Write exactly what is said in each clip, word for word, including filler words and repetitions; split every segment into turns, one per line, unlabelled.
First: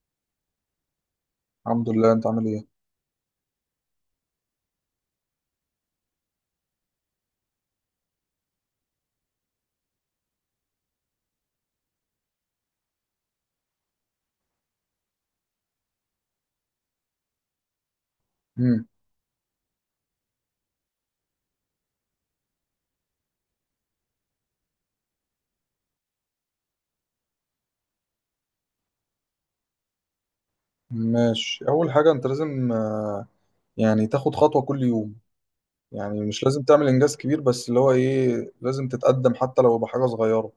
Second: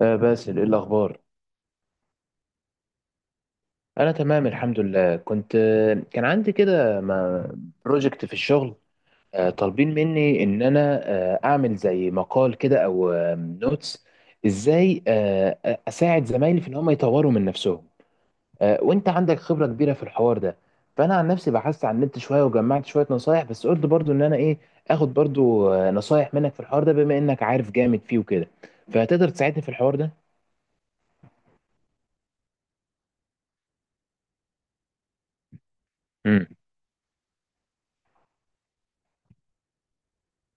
آه، باسل، ايه الاخبار؟
الحمد لله، انت عامل ايه؟
انا تمام الحمد لله. كنت آه، كان عندي كده بروجكت في الشغل. آه، طالبين مني ان انا آه، اعمل زي مقال كده او نوتس. ازاي آه، اساعد زمايلي في ان هم يطوروا من نفسهم. آه،
امم
وانت عندك خبرة كبيرة في الحوار ده. فانا عن نفسي بحثت عن النت شوية، وجمعت شوية نصايح، بس قلت برضو ان انا ايه، اخد برضو آه، نصايح منك في الحوار ده، بما انك عارف جامد فيه وكده. فهتقدر تساعدني في الحوار ده؟
ماشي، اول حاجه انت لازم آه، يعني تاخد خطوه كل يوم. يعني مش
امم.
لازم تعمل انجاز كبير، بس اللي هو ايه لازم تتقدم حتى لو بحاجه صغيره.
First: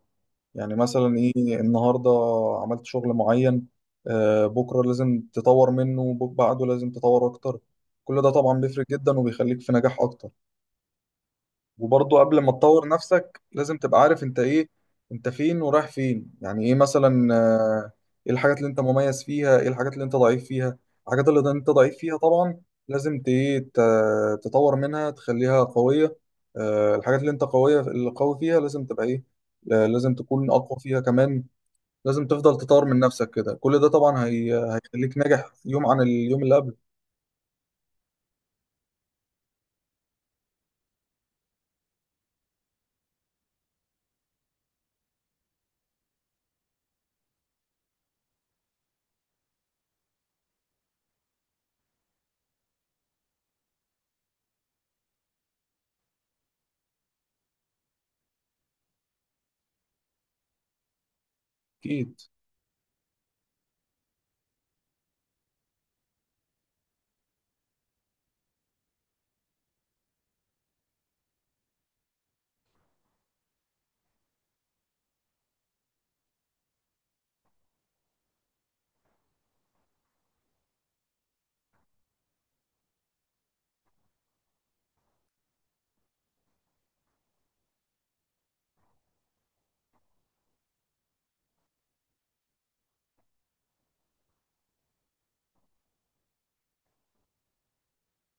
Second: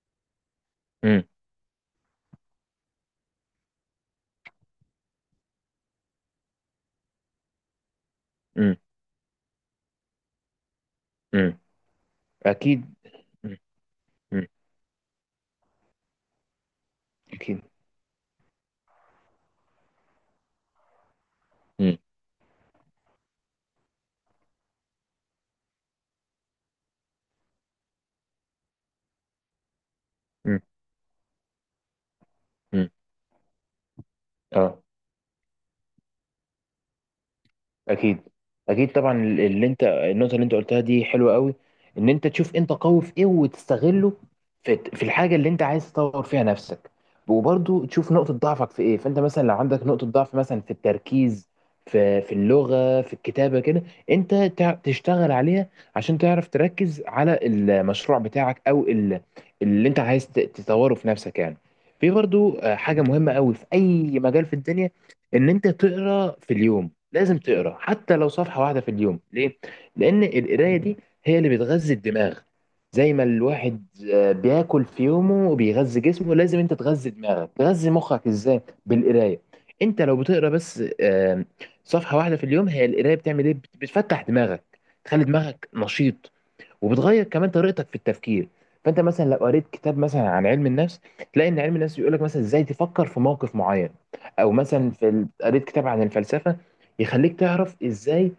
يعني مثلا ايه؟ النهارده عملت شغل معين، آه، بكره لازم تطور منه، وبعده لازم تطور اكتر. كل ده طبعا
امم.
بيفرق جدا وبيخليك في نجاح اكتر.
امم.
وبرضه قبل ما تطور
اكيد.
نفسك
مم.
لازم تبقى عارف انت
مم.
ايه، انت فين ورايح فين. يعني ايه مثلا؟
أكيد.
آه، ايه الحاجات اللي انت مميز فيها، ايه الحاجات اللي انت ضعيف فيها. الحاجات اللي انت ضعيف
مم.
فيها طبعا لازم ت- ايه ت- تطور منها، تخليها قوية. آه، الحاجات اللي انت قوية، اللي قوي فيها لازم تبقى ايه؟ آه، لازم تكون
مم.
اقوى فيها كمان. لازم تفضل تطور
مم.
من نفسك، كده كل ده طبعا هي...
اه.
هيخليك ناجح يوم عن اليوم اللي قبله.
اكيد. اكيد طبعا. اللي انت النقطه اللي انت قلتها دي حلوه قوي. ان انت تشوف انت قوي في ايه وتستغله في في الحاجه اللي انت عايز تطور فيها نفسك. وبرضو تشوف نقطه ضعفك في ايه. فانت مثلا لو عندك نقطه ضعف، مثلا في التركيز، في في اللغه، في الكتابه كده، انت تع- تشتغل عليها عشان تعرف تركز على المشروع بتاعك، او ال- اللي انت عايز ت- تطوره في نفسك يعني. في
اكيد،
برضو آه، حاجه مهمه قوي في اي مجال في الدنيا، ان انت تقرا في اليوم. لازم تقرا حتى لو صفحه واحده في اليوم. ليه؟ لان القرايه دي هي اللي بتغذي الدماغ. زي ما الواحد آه، بياكل في يومه وبيغذي جسمه، لازم انت تغذي دماغك، تغذي مخك. ازاي؟ بالقرايه. انت لو بتقرا بس آه، صفحه واحده في اليوم، هي القرايه بتعمل ايه؟ بت- بتفتح دماغك، تخلي دماغك نشيط، وبتغير كمان طريقتك في التفكير. فانت مثلا لو قريت كتاب مثلا عن علم النفس، تلاقي ان علم النفس بيقول لك مثلا ازاي تفكر في موقف معين. او مثلا في ال- قريت كتاب عن الفلسفه، يخليك تعرف ازاي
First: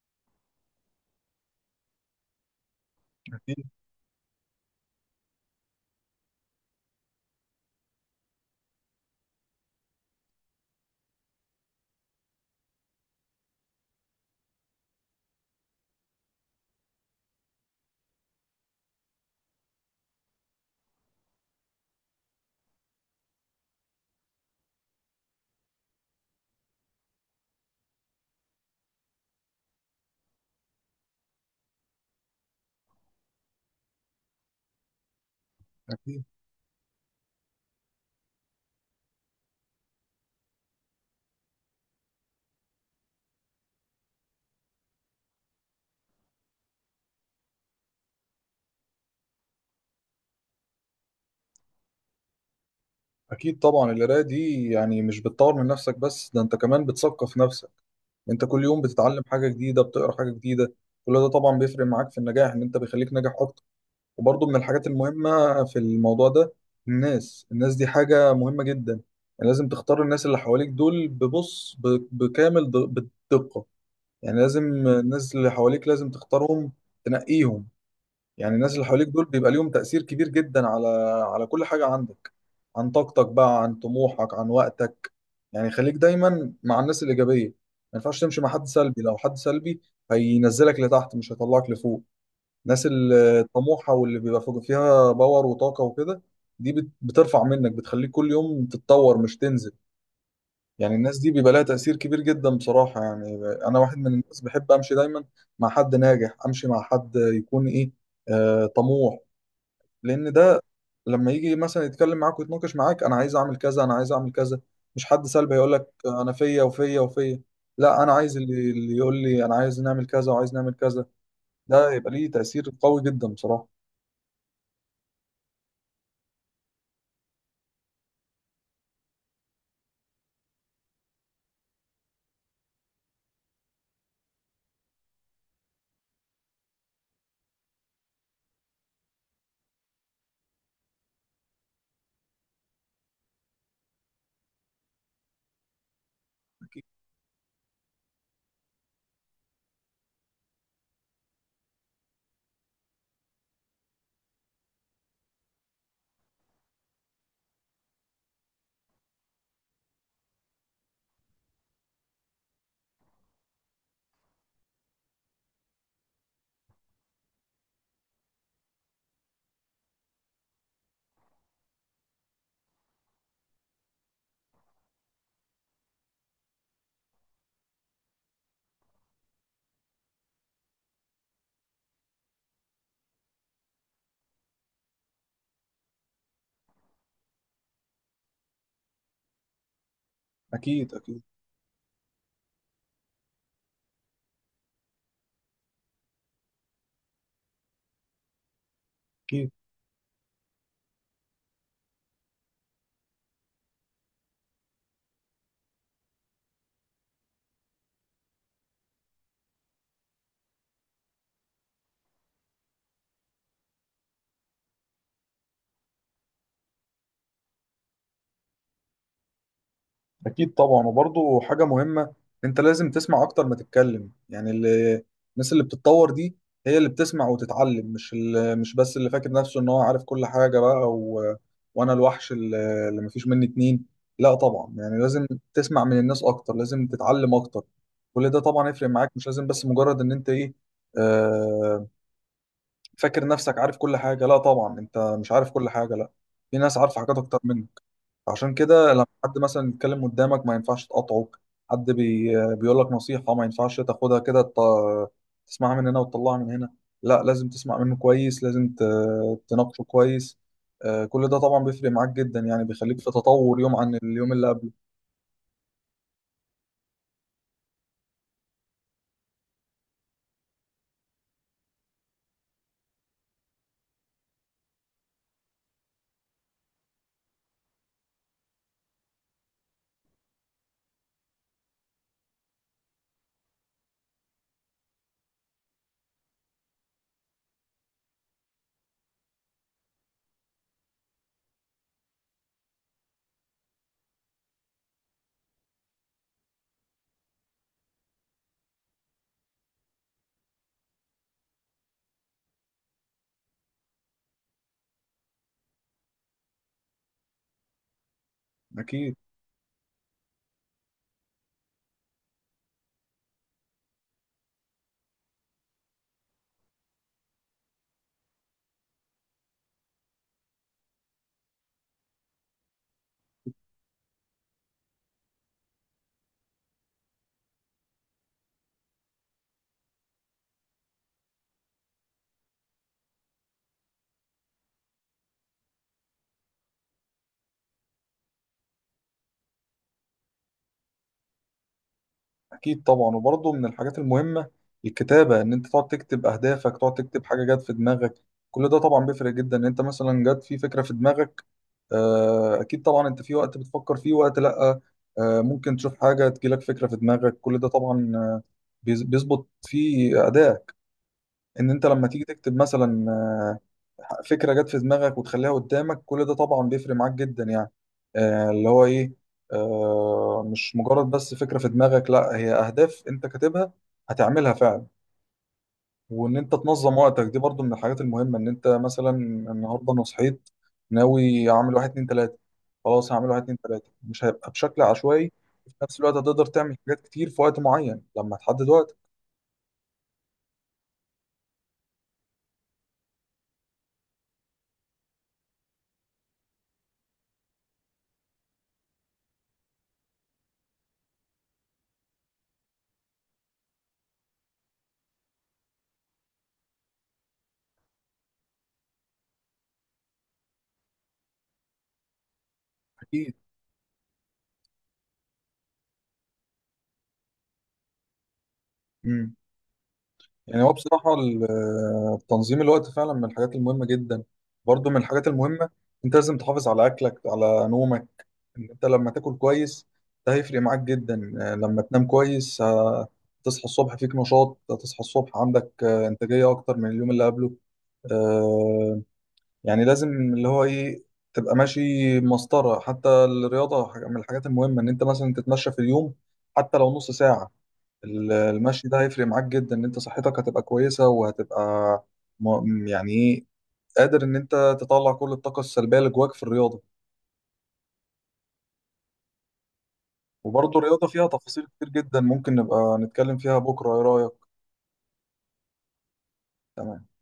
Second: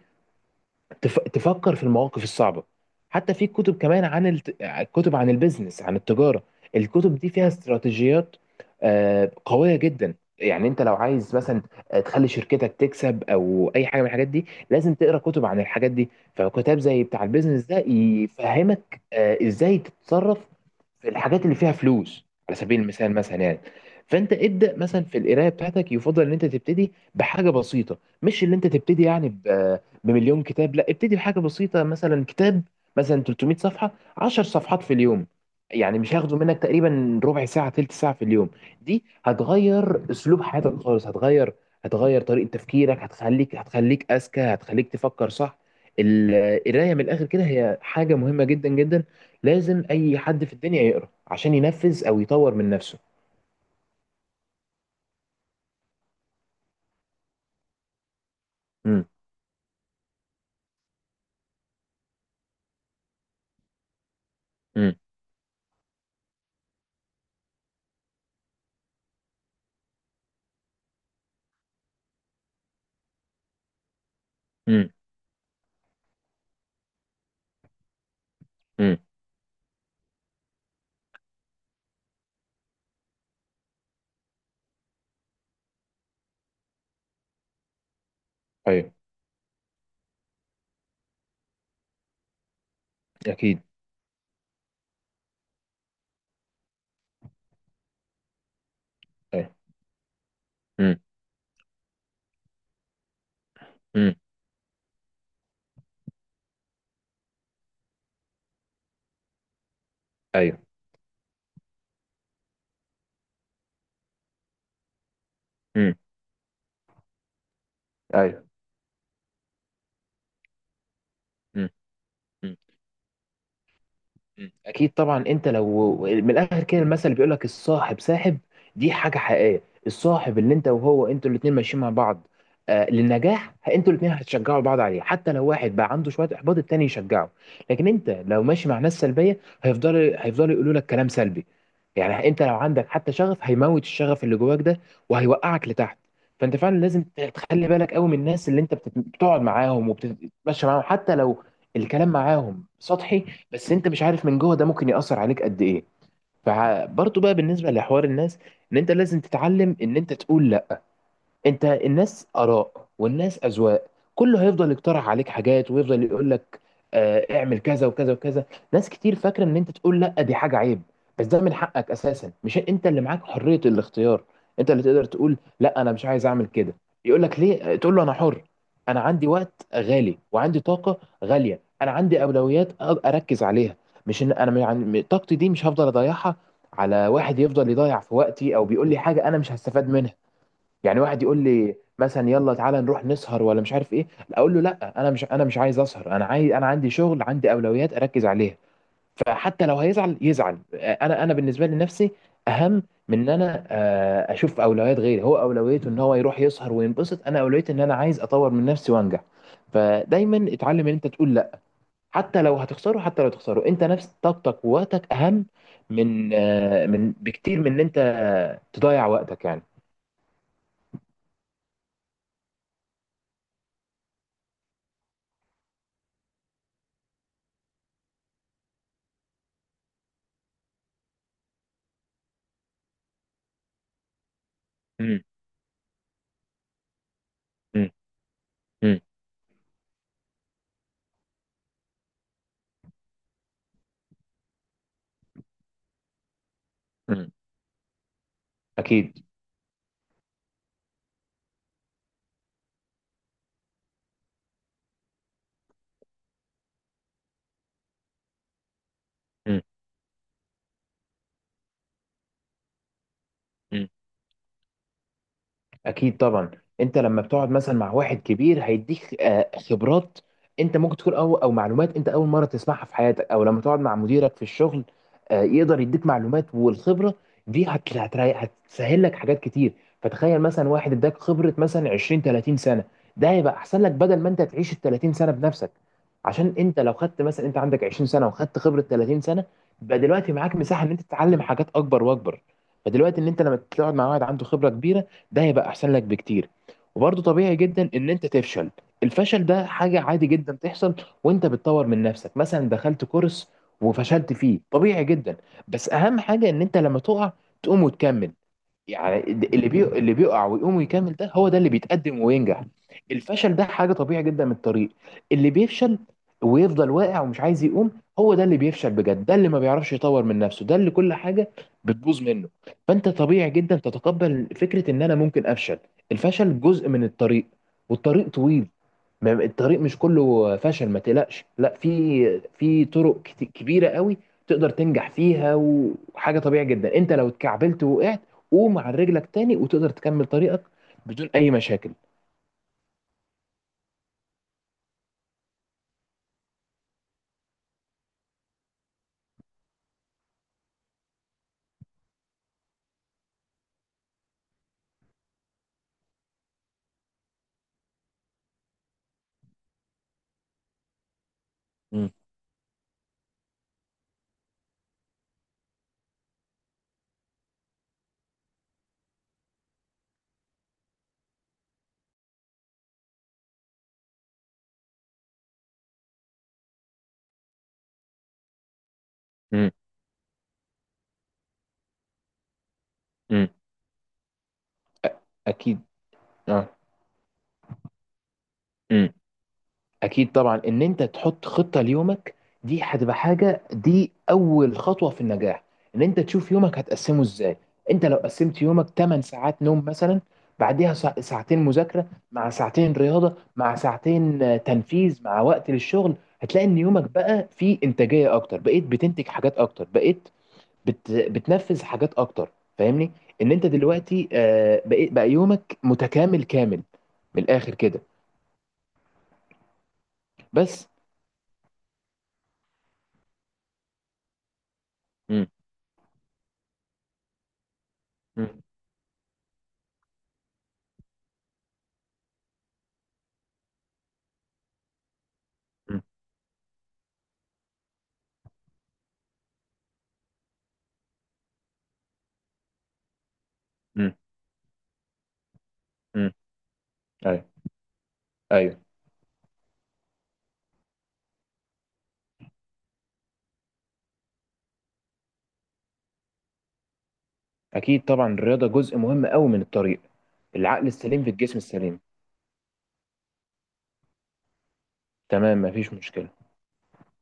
تف... تفكر في المواقف الصعبة. حتى في
اكيد،
كتب كمان عن الت... كتب عن البيزنس، عن التجارة. الكتب دي فيها استراتيجيات آه، قوية جدا. يعني انت لو عايز مثلا آه، تخلي شركتك تكسب او اي حاجة من الحاجات دي، لازم تقرا كتب عن الحاجات دي. فكتاب زي بتاع البيزنس ده يفهمك آه، ازاي تتصرف في الحاجات اللي فيها فلوس، على سبيل المثال مثلا يعني. فانت ابدا مثلا في القرايه بتاعتك، يفضل ان انت تبتدي بحاجه بسيطه، مش اللي انت تبتدي يعني ب- بمليون كتاب، لا. ابتدي بحاجه بسيطه، مثلا كتاب مثلا تلت مية صفحه، عشر صفحات في اليوم. يعني مش
أكيد.
هياخدوا منك تقريبا ربع ساعه، تلت ساعه في اليوم. دي هتغير اسلوب حياتك خالص، هتغير هتغير طريقه تفكيرك، هتخليك هتخليك اذكى، هتخليك تفكر صح. القرايه من الاخر كده هي حاجه مهمه جدا جدا. لازم اي حد في الدنيا يقرا، عشان ينفذ او يطور من نفسه.
أكيد طبعا، القراية دي يعني مش بتطور من نفسك بس، ده أنت كمان بتثقف نفسك. أنت كل يوم
امم.
بتتعلم حاجة جديدة، بتقرا حاجة جديدة. كل ده طبعا بيفرق معاك في النجاح، إن أنت بيخليك ناجح أكتر. وبرضه من الحاجات
امم.
المهمة في الموضوع ده، الناس الناس دي حاجة مهمة جدا. يعني لازم تختار الناس اللي حواليك دول، ببص ب- بكامل د- بالدقة. يعني لازم
امم.
الناس اللي حواليك لازم تختارهم، تنقيهم. يعني الناس اللي
امم.
حواليك دول بيبقى ليهم تأثير كبير جدا على، على كل حاجة عندك. عن طاقتك بقى، عن طموحك، عن وقتك. يعني خليك دايما مع الناس الإيجابية. ما ينفعش تمشي مع حد
ايوه.
سلبي، لو حد سلبي هينزلك لتحت مش هيطلعك لفوق. الناس ال-
اكيد.
الطموحة واللي بيبقى فوق- فيها باور وطاقة وكده، دي بت- بترفع منك، بتخليك كل يوم تتطور مش
ايوه.
تنزل. يعني
امم.
الناس دي بيبقى لها تأثير كبير جدا بصراحة يعني. أنا واحد من
امم.
الناس بحب أمشي دايما مع حد ناجح، أمشي مع حد يكون إيه؟ آه، طموح. لان
ايوه.
ده لما يجي مثلا يتكلم معاك ويتناقش معاك، انا عايز اعمل كذا، انا عايز اعمل كذا. مش حد سلبي هيقول لك
امم.
انا فيا وفيا وفيا. لا، انا عايز
ايوه.
اللي, اللي يقول لي انا عايز نعمل كذا وعايز نعمل كذا.
امم.
ده يبقى ليه تأثير قوي جدا بصراحة.
مم. اكيد طبعا. انت لو من الاخر كده، المثل بيقول لك: الصاحب ساحب. دي حاجه حقيقيه. الصاحب اللي انت وهو انتوا الاثنين ماشيين مع بعض آه للنجاح، انتوا الاثنين هتشجعوا بعض عليه. حتى لو واحد بقى عنده شويه احباط، التاني يشجعه. لكن انت لو ماشي مع ناس سلبيه، هيفضلوا هيفضلوا يقولوا لك كلام سلبي. يعني انت لو عندك حتى شغف، هيموت الشغف اللي جواك ده، وهيوقعك لتحت. فانت فعلا لازم تخلي بالك قوي من الناس اللي انت بتت- بتقعد معاهم وبتتمشى معاهم، حتى لو الكلام معاهم سطحي. بس انت مش عارف من جوه، ده ممكن يأثر عليك قد ايه. فبرضه بقى بالنسبة لحوار الناس، ان انت لازم تتعلم ان انت تقول لا. انت الناس اراء، والناس اذواق. كله هيفضل يقترح عليك حاجات، ويفضل يقول لك آه اعمل كذا وكذا وكذا. ناس كتير فاكره ان انت تقول لا دي حاجه عيب، بس ده من حقك اساسا. مش انت اللي معاك حريه الاختيار؟ انت اللي تقدر تقول لا، انا مش عايز اعمل كده. يقول لك ليه، آه، تقول له انا حر. انا عندي وقت غالي، وعندي طاقه غاليه. انا عندي اولويات أ- اركز عليها. مش ان انا يعني طاقتي دي مش هفضل اضيعها على واحد يفضل يضيع في وقتي، او بيقول لي حاجه انا مش هستفاد منها.
اكيد،
يعني
اكيد،
واحد يقول لي مثلا يلا تعالى نروح نسهر، ولا مش عارف ايه. اقول له لا، انا مش انا مش عايز اسهر. انا عايز انا عندي شغل، عندي اولويات اركز عليها.
اكيد.
فحتى لو هيزعل يزعل، انا انا بالنسبه لي نفسي اهم من ان انا آه، اشوف اولويات غيري. هو اولويته ان هو يروح يسهر وينبسط، انا اولويتي ان انا عايز اطور من نفسي وانجح. فدايما اتعلم ان انت تقول لا. حتى لو هتخسره، حتى لو تخسره، انت نفس طاقتك ووقتك اهم من آه، من بكتير من ان انت تضيع وقتك يعني.
أكيد طبعا، وبرضه حاجة مهمة، أنت لازم تسمع أكتر ما تتكلم. يعني اللي، الناس اللي بتتطور دي هي اللي بتسمع وتتعلم، مش ال... مش بس اللي فاكر نفسه إن هو عارف كل حاجة بقى و... وأنا الوحش اللي اللي مفيش مني اتنين. لا طبعا، يعني لازم تسمع من الناس أكتر، لازم تتعلم أكتر. كل ده طبعا يفرق
امم.
معاك، مش لازم بس مجرد إن أنت إيه، آه... فاكر نفسك عارف كل حاجة. لا طبعا، أنت مش عارف كل حاجة، لا، في ناس عارفة حاجات
مم.
أكتر منك. عشان كده لما
اكيد.
حد مثلا يتكلم قدامك ما ينفعش تقاطعه. حد بي بيقول لك نصيحة ما ينفعش تاخدها كده ت- تسمعها من هنا وتطلعها من هنا. لا، لازم تسمع منه كويس، لازم ت-
مم.
تناقشه كويس. آه، كل ده طبعا بيفرق معاك جدا يعني، بيخليك في تطور يوم
مم.
عن اليوم اللي قبله.
اكيد طبعا. انت لما بتقعد مثلا مع واحد كبير، هيديك آه، خبرات انت ممكن تكون، او او معلومات انت اول مره تسمعها في حياتك. او لما تقعد مع مديرك في الشغل، آه، يقدر يديك معلومات، والخبره دي هت- هتريح، هتسهل لك حاجات كتير. فتخيل مثلا واحد اداك خبره مثلا عشرين تلاتين سنه. ده هيبقى احسن لك، بدل ما انت تعيش ال تلاتين سنه بنفسك. عشان انت لو خدت مثلا، انت عندك عشرين سنه وخدت خبره تلاتين سنه، يبقى دلوقتي معاك مساحه ان انت تتعلم حاجات اكبر واكبر. فدلوقتي ان انت لما تقعد مع واحد عنده خبره كبيره، ده هيبقى احسن لك بكتير. وبرضه طبيعي جدا ان انت تفشل. الفشل ده حاجة عادي جدا تحصل وانت بتطور من نفسك. مثلا دخلت كورس وفشلت فيه، طبيعي جدا. بس اهم حاجة ان انت لما تقع، تقوم وتكمل.
أكيد.
يعني اللي بي... اللي بيقع ويقوم ويكمل، ده هو ده اللي بيتقدم وينجح. الفشل ده حاجة طبيعي جدا من الطريق. اللي بيفشل ويفضل واقع ومش عايز يقوم، هو ده اللي بيفشل بجد، ده اللي ما بيعرفش يطور من نفسه، ده اللي كل حاجة بتبوظ منه. فأنت طبيعي جدا تتقبل فكرة إن أنا ممكن أفشل. الفشل جزء من الطريق، والطريق طويل. ما- الطريق مش كله فشل، ما تقلقش. لا، في في طرق كت- كبيره قوي تقدر تنجح فيها. وحاجه طبيعي جدا، انت لو اتكعبلت ووقعت، قوم على رجلك تاني وتقدر تكمل طريقك بدون اي مشاكل.
أكيد طبعا، وبرضه من الحاجات المهمة الكتابة. إن أنت تقعد تكتب أهدافك، تقعد تكتب حاجة جت في دماغك. كل ده طبعا بيفرق جدا. إن أنت مثلا جت في فكرة في دماغك، آه، أكيد طبعا، أنت في وقت بتفكر فيه، وقت لأ. آه، ممكن تشوف حاجة تجيلك فكرة في دماغك. كل ده طبعا آه، بيز- بيظبط في أدائك. إن أنت لما
مم.
تيجي تكتب مثلا آه، فكره جت في دماغك وتخليها قدامك، كل ده طبعا بيفرق معاك جدا يعني. آه، اللي هو ايه، آه، مش مجرد بس فكره في دماغك، لا هي اهداف انت كاتبها هتعملها فعلا. وان انت تنظم وقتك دي برضو من الحاجات المهمه. ان انت مثلا
مم.
النهارده انا صحيت ناوي اعمل واحد اتنين تلاته، خلاص هعمل واحد
مم.
اتنين تلاته، مش هيبقى بشكل عشوائي. وفي
اكيد.
نفس الوقت هتقدر
اه.
تعمل حاجات كتير في وقت معين لما تحدد وقت.
مم. اكيد طبعا. ان انت تحط خطه ليومك، دي هتبقى حاجه دي اول خطوه في النجاح. ان انت تشوف يومك هتقسمه ازاي. انت لو قسمت يومك تمن ساعات نوم مثلا، بعديها سا- ساعتين مذاكره، مع ساعتين رياضه، مع ساعتين آه، تنفيذ، مع وقت للشغل، هتلاقي ان يومك بقى فيه انتاجيه اكتر. بقيت بتنتج حاجات اكتر، بقيت بت... بتنفذ حاجات اكتر، فاهمني؟
اكيد.
ان انت دلوقتي آه، بقيت بقى يومك متكامل كامل من الاخر كده.
مم. يعني هو
بس.
بصراحة ال- تنظيم الوقت فعلا من الحاجات المهمة جدا. برضو من الحاجات
مم.
المهمة، انت لازم تحافظ على اكلك، على نومك. ان انت لما تاكل كويس ده هيفرق معاك جدا. آه، لما تنام كويس آه، تصحى الصبح فيك نشاط، تصحى الصبح عندك
مم.
آه، انتاجية اكتر من اليوم اللي قبله. آه، يعني لازم اللي هو ايه، تبقى ماشي مسطرة. حتى الرياضة حاجة-
امم.
من الحاجات المهمة، ان انت مثلا تتمشى في اليوم
امم.
حتى لو نص
ايوه.
ساعة ال-
ايوه.
المشي ده هيفرق معاك جدا، ان انت صحتك هتبقى كويسة، وهتبقى م- يعني ايه، قادر ان انت تطلع كل الطاقة السلبية اللي جواك في الرياضة.
اكيد طبعا. الرياضه جزء مهم قوي من الطريق.
وبرضه
العقل
الرياضة
السليم
فيها
في الجسم
تفاصيل كتير
السليم.
جدا، ممكن نبقى نتكلم فيها بكرة، ايه رأيك؟
تمام، مفيش مشكله.
تمام.